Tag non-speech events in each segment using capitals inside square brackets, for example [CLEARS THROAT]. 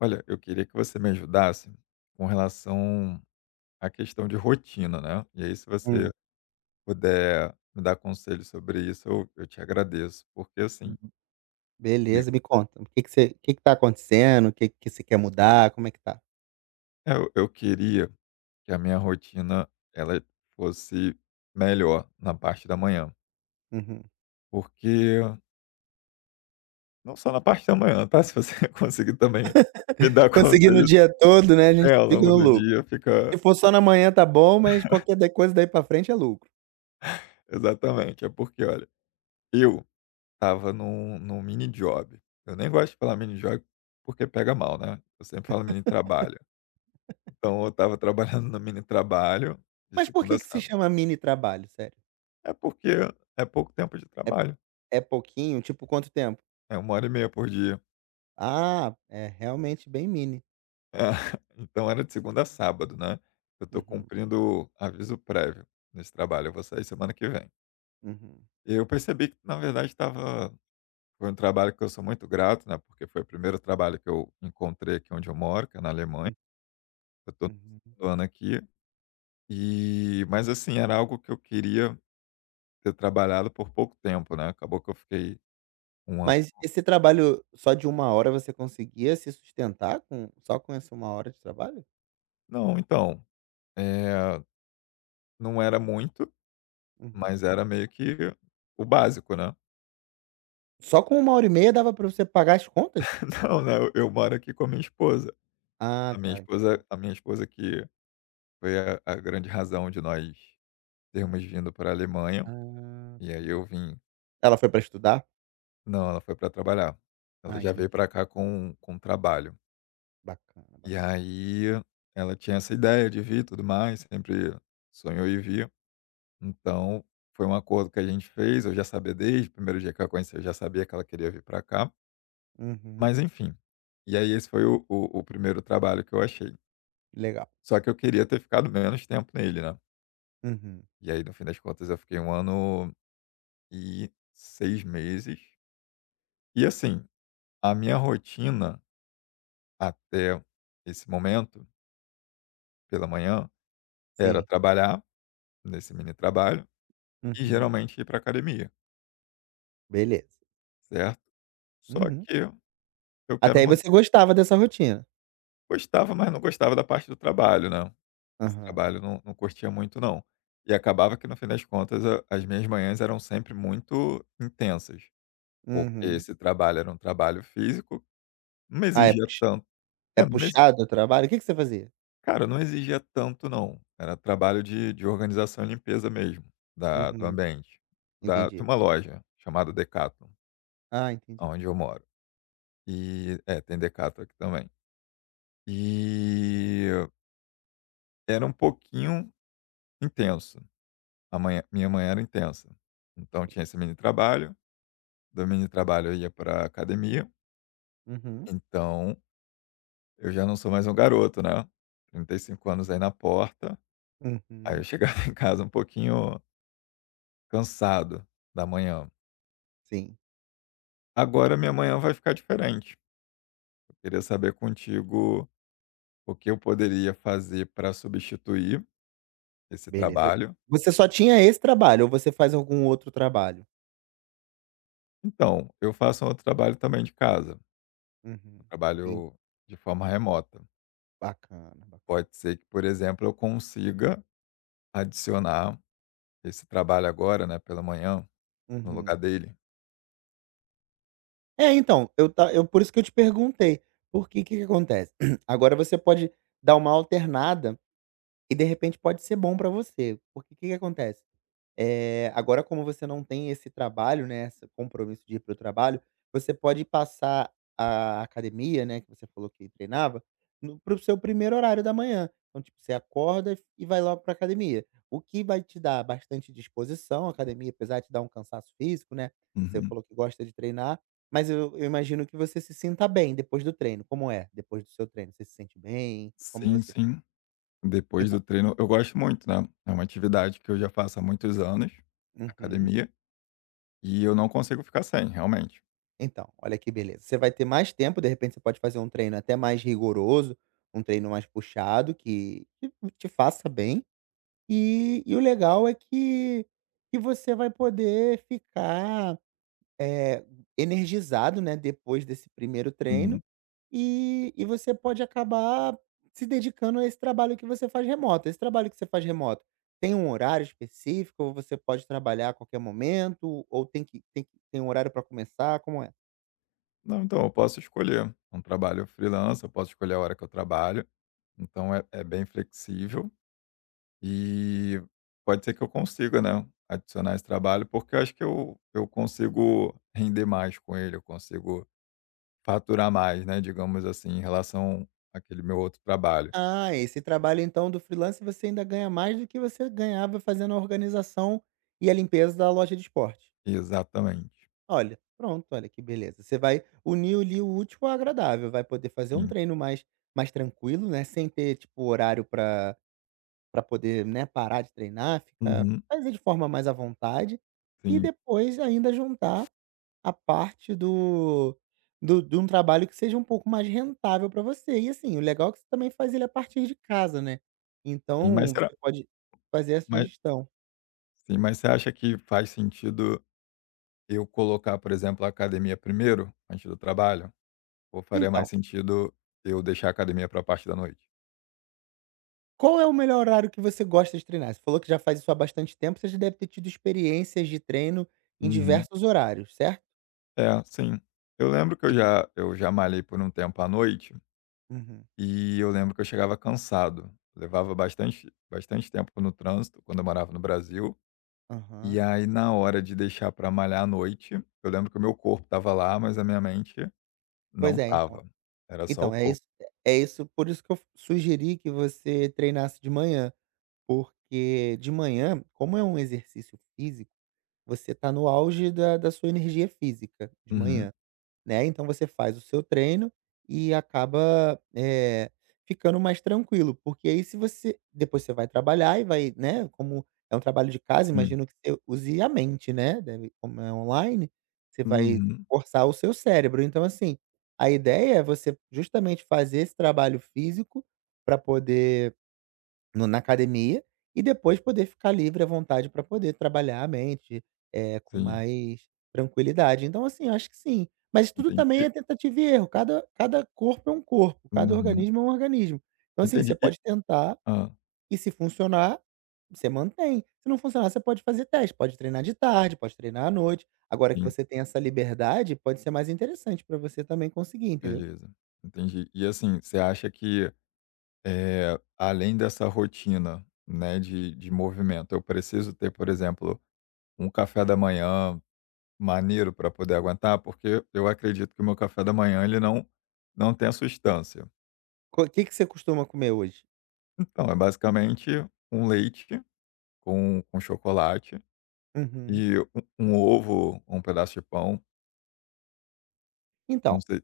Olha, eu queria que você me ajudasse com relação à questão de rotina, né? E aí, se você Hum, puder me dar conselho sobre isso, eu te agradeço. Porque, hum, assim, E- beleza, me conta, o que que tá acontecendo, o que que você quer mudar, como é que tá? eu queria que a minha rotina ela fosse melhor na parte da manhã. Uhum. Porque, não só na parte da manhã, tá? [LAUGHS] Se você conseguir também me dar Conseguindo o conselhos dia todo, né, a é, gente ao fica longo no do lucro. dia, fica Se for só na manhã tá bom, mas qualquer da coisa daí pra frente é lucro. exatamente. É porque, olha, eu tava num mini job. Eu nem gosto de falar mini job, porque pega mal, né, eu sempre falo mini trabalho. Então eu estava [LAUGHS] trabalhando no mini trabalho, de Mas por segunda que a que se sábado. chama mini trabalho, sério? É porque é pouco tempo de É trabalho, é pouquinho? Tipo quanto tempo? é 1 hora e meia por dia. Ah, é realmente bem mini. É, [LAUGHS] então era de segunda a sábado, né, eu tô Uhum, cumprindo aviso prévio nesse trabalho, eu vou sair semana que vem. uhum, E eu percebi que na verdade estava foi um trabalho que eu sou muito grato, né, porque foi o primeiro trabalho que eu encontrei aqui onde eu moro, que é na Alemanha, eu tô no uhum. Uhum. 2º ano aqui. E mas assim, era algo que eu queria ter trabalhado por pouco tempo, né, acabou que eu fiquei 1 ano. Mas esse trabalho só de uma hora você conseguia se sustentar com, só com essa uma hora de trabalho? Não, então, eh, não era muito, Uhum. mas era meio que o básico, né. Só com uma hora e meia dava pra você pagar as contas? [LAUGHS] Não, né, eu moro aqui com a minha esposa. Ah, A minha tá. esposa a minha esposa que foi a grande razão de nós termos vindo para a Alemanha, Ah, e aí sim. eu vim. Ela foi pra estudar? Não, ela foi para trabalhar. Ela Ah, já veio entendi. para cá com trabalho. Bacana, E bacana. aí, ela tinha essa ideia de vir e tudo mais, sempre sonhou em vir. Então, foi um acordo que a gente fez, eu já sabia desde o primeiro dia que a conheci, eu já sabia que ela queria vir para cá, Uhum. mas enfim. E aí esse foi o primeiro trabalho que eu achei. Legal. Só que eu queria ter ficado menos tempo nele, né. Uhum. E aí no fim das contas eu fiquei 1 ano e 6 meses. E assim, a minha rotina até esse momento, pela manhã, era Sim. trabalhar nesse mini trabalho e Uhum. geralmente ir para academia, Beleza. certo? Só Uhum. que eu quero Até aí você gostava dessa rotina? Gostava, mas não gostava da parte do trabalho, né. Esse trabalho Aham. não curtia muito não. E acabava que no fim das contas a as minhas manhãs eram sempre muito intensas, porque Uhum. esse trabalho era um trabalho físico, não me Ah, é exigia pux tanto. é É, não me exi puxado o trabalho? O que que você fazia? cara, não exigia tanto não, era trabalho de organização e limpeza mesmo, da do Uhum. ambiente, da de Entendi. uma loja chamada Decathlon, Ah, entendi. aonde eu moro. E é, tem Decathlon aqui também. E era um pouquinho intenso. A manhã minha manhã era intensa. Então tinha esse mini trabalho, do mini trabalho eu ia para academia, Uhum. então eu já não sou mais um garoto, né, 35 anos aí na porta, aí eu Uhum. chegava [LAUGHS] em casa um pouquinho cansado da manhã. Sim. Agora minha manhã vai ficar diferente. Eu queria saber contigo o que eu poderia fazer para substituir esse Beleza. trabalho. Você só tinha esse trabalho ou você faz algum outro trabalho? Então, eu faço um outro trabalho também de casa, eu Uhum. Entendi. trabalho de forma remota. Bacana, Pode bacana. ser que, por exemplo, eu consiga adicionar esse trabalho agora, né, pela manhã, no lugar Uhum. dele. É, então, eu por isso que eu te perguntei, porque o que que acontece? [CLEARS THROAT] Agora você pode dar uma alternada e de repente pode ser bom pra você, porque o que que acontece? Agora, como você não tem esse trabalho, né, esse compromisso de ir para o trabalho, você pode passar a academia, né, que você falou que treinava, para o seu primeiro horário da manhã. Então, tipo, você acorda e vai logo para a academia, o que vai te dar bastante disposição. A academia, apesar de te dar um cansaço físico, né, você Uhum. falou que gosta de treinar, mas eu imagino que você se sinta bem depois do treino. Como é depois do seu treino? Você se sente bem? Como Sim, você? sim. Depois Então, do treino eu gosto muito, né, é uma atividade que eu já faço há muitos anos, uhum. academia, e eu não consigo ficar sem, realmente. Então, olha que beleza. Você vai ter mais tempo, de repente você pode fazer um treino até mais rigoroso, um treino mais puxado, que te faça bem. E o legal é que você vai poder ficar é, energizado, né, depois desse primeiro treino, Uhum. e você pode acabar se dedicando a esse trabalho que você faz remoto. Esse trabalho que você faz remoto tem um horário específico, ou você pode trabalhar a qualquer momento, ou tem um horário para começar? Como é? Não, então eu posso escolher um trabalho freelance, eu posso escolher a hora que eu trabalho, então é bem flexível e pode ser que eu consiga, né, adicionar esse trabalho, porque eu acho que eu consigo render mais com ele, eu consigo faturar mais, né, digamos assim, em relação àquele meu outro trabalho. Ah, esse trabalho então do freelance você ainda ganha mais do que você ganhava fazendo a organização e a limpeza da loja de esporte. Exatamente. Olha, pronto, olha que beleza. Você vai unir ali o útil ao agradável, vai poder fazer um Sim. treino mais tranquilo, né? Sem ter, tipo, horário para poder, né, parar de treinar, ficar, Uhum. fazer de forma mais à vontade e Sim, depois ainda juntar a parte do do de um trabalho que seja um pouco mais rentável para você. E, assim, o legal é que você também faz ele a partir de casa, né. sim, Então você pode fazer essa mas gestão. sim, mas você acha que faz sentido eu colocar, por exemplo, a academia primeiro, antes do trabalho? Ou faria Então, mais sentido eu deixar a academia para a parte da noite? qual é o melhor horário que você gosta de treinar? Você falou que já faz isso há bastante tempo, você já deve ter tido experiências de treino em Uhum. diversos horários, certo? É, sim. Eu lembro que eu E já eu já malhei por um tempo à noite, uhum, e eu lembro que eu chegava cansado. Levava bastante bastante tempo no trânsito, quando eu morava no Brasil. E aham. aí, na hora de deixar pra malhar à noite, eu lembro que o meu corpo estava lá, mas a minha mente não Pois é, então. estava. Era só o Então, corpo. Por isso que eu sugeri que você treinasse de manhã, porque de manhã, como é um exercício físico. Você está no auge da sua energia física de Uhum. manhã, né, então você faz o seu treino e acaba, ficando mais tranquilo, porque aí se você depois você vai trabalhar e vai, né, como é um trabalho de casa, Sim. imagino que você use a mente, né, deve como é online, você vai Uhum. forçar o seu cérebro. Então, assim, a ideia é você justamente fazer esse trabalho físico para poder no na academia, e depois poder ficar livre à vontade para poder trabalhar a mente, com Sim. mais tranquilidade. Então, assim, eu acho que sim. Mas tudo Entendi. também é tentativa e erro, cada corpo é um corpo, cada Uhum. organismo é um organismo. Então, assim, você Entendi. Pode tentar Hã. e, se funcionar, você mantém. Se não funcionar, você pode fazer teste, pode treinar de tarde, pode treinar à noite. Agora que Sim. você tem essa liberdade, pode ser mais interessante para você também conseguir, entendeu. Beleza. Entendi. E, assim, você acha que, além dessa rotina, né, de movimento, eu preciso ter, por exemplo, um café da manhã maneiro para poder aguentar? Porque eu acredito que o meu café da manhã ele não tem a substância. O que que você costuma comer hoje? Então, é basicamente um leite com chocolate Uhum. e um ovo, um pedaço de pão, não Então, sei.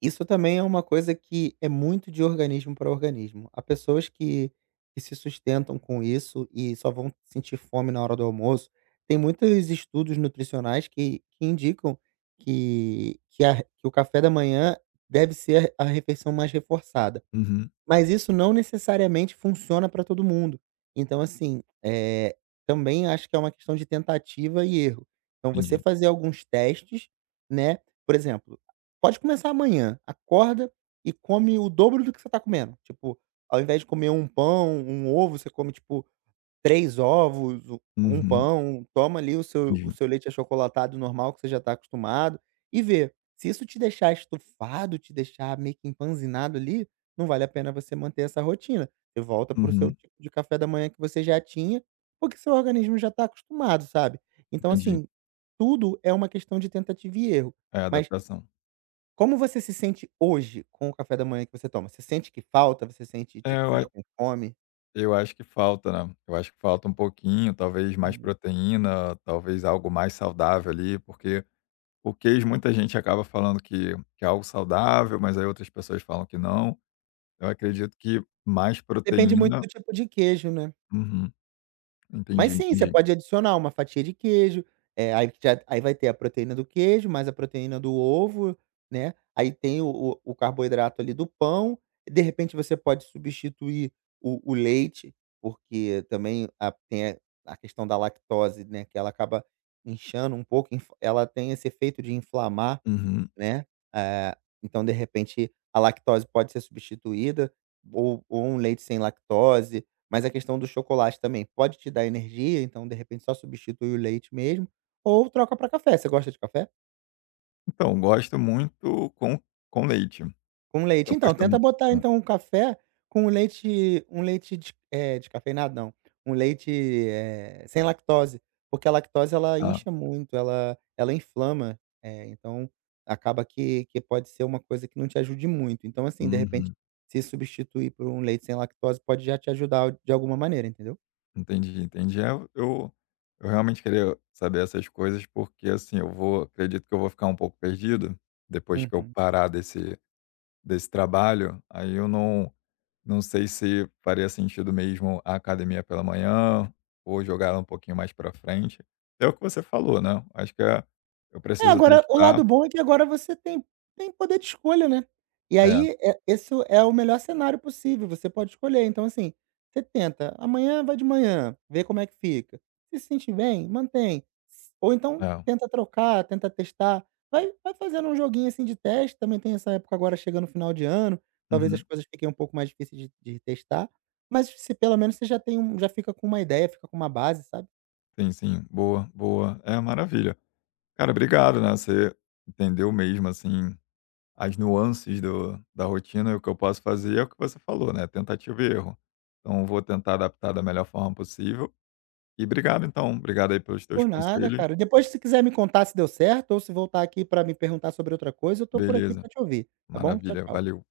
isso também é uma coisa que é muito de organismo para organismo. Há pessoas que se sustentam com isso e só vão sentir fome na hora do almoço. Tem muitos estudos nutricionais que indicam que o café da manhã deve ser a refeição mais reforçada. Uhum, Mas isso não necessariamente funciona para todo mundo. Então assim, também acho que é uma questão de tentativa e erro. Então, você entendi. fazer alguns testes, né, por exemplo, pode começar amanhã, acorda e come o dobro do que você está comendo, tipo, ao invés de comer um pão, um ovo, você come tipo 3 ovos, um Uhum, pão, toma ali o seu entendi. Leite achocolatado normal que você já está acostumado, e vê. Se isso te deixar estufado, te deixar meio que empanzinado ali, não vale a pena você manter essa rotina. Você volta para o seu Uhum, tipo de café da manhã que você já tinha, porque seu organismo já está acostumado, sabe. Então entendi. assim, tudo é uma questão de tentativa e erro. É, a Mas adaptação. como você se sente hoje com o café da manhã que você toma? Você sente que falta? Você sente, É, tipo, fica com fome? eu acho que falta, né, eu acho que falta um pouquinho, talvez mais Uhum. proteína, talvez algo mais saudável ali, porque o queijo muita gente acaba falando que é algo saudável, mas aí outras pessoas falam que não. Eu Uhum. acredito que mais Depende muito proteína. do tipo de queijo, né. Uhum, entendi, Mas sim, você entendi. pode adicionar uma fatia de queijo, aí já aí vai ter a proteína do queijo, mais a proteína do ovo, né, aí tem o carboidrato ali do pão, de repente você pode substituir o leite, porque também a tem a questão da lactose, né, que ela acaba inchando um pouco, inf ela tem esse efeito de inflamar, Uhum. né, eh, então de repente a lactose pode ser substituída, ou um leite sem lactose, mas a questão do chocolate também pode te dar energia, então de repente só substitui o leite mesmo, ou troca para café. Você gosta de café? Então, gosto muito com leite. Com leite. Eu Então, gosto tenta muito, botar né? então um café com leite, um leite descafeinado não, um leite, sem lactose, porque a lactose ela Ah, incha muito, ela inflama, então acaba que pode ser uma coisa que não te ajude muito. Então, assim, de repente, uhum. se substituir por um leite sem lactose pode já te ajudar de alguma maneira, entendeu? Entendi, entendi. É, eu realmente queria saber essas coisas, porque, assim, eu vou acredito que eu vou ficar um pouco perdido depois que eu Uhum. parar desse trabalho, aí eu não sei se faria sentido mesmo a academia pela manhã ou jogar ela um pouquinho mais para frente. É o que você falou, né, acho que eu É, preciso agora o testar. lado bom é que agora você tem poder de escolha, né. E É, aí, esse é o melhor cenário possível, você pode escolher. Então, assim, você tenta, amanhã vai de manhã, vê como é que fica. Se sentir bem, mantém. S Ou então é. tenta trocar, tenta testar, vai fazendo um joguinho, assim, de teste, também tem essa época agora chegando no final de ano, talvez as Uhum. coisas fiquem um pouco mais difíceis de testar, mas se pelo menos você já tem um já fica com uma ideia, fica com uma base, sabe. Sim, sim. Boa, boa. É, maravilha. Cara, obrigado, né, você entendeu mesmo, assim, as nuances do da rotina, e o que eu posso fazer é o que você falou, né, tentativa e erro. Então eu vou tentar adaptar da melhor forma possível e obrigado então, obrigado aí pelos teus Por nada, conselhos. cara. Depois, se quiser me contar se deu certo ou se voltar aqui pra me perguntar sobre outra coisa, eu tô por aqui Beleza, pra te ouvir, tá bom? Tchau, maravilha, tchau. valeu.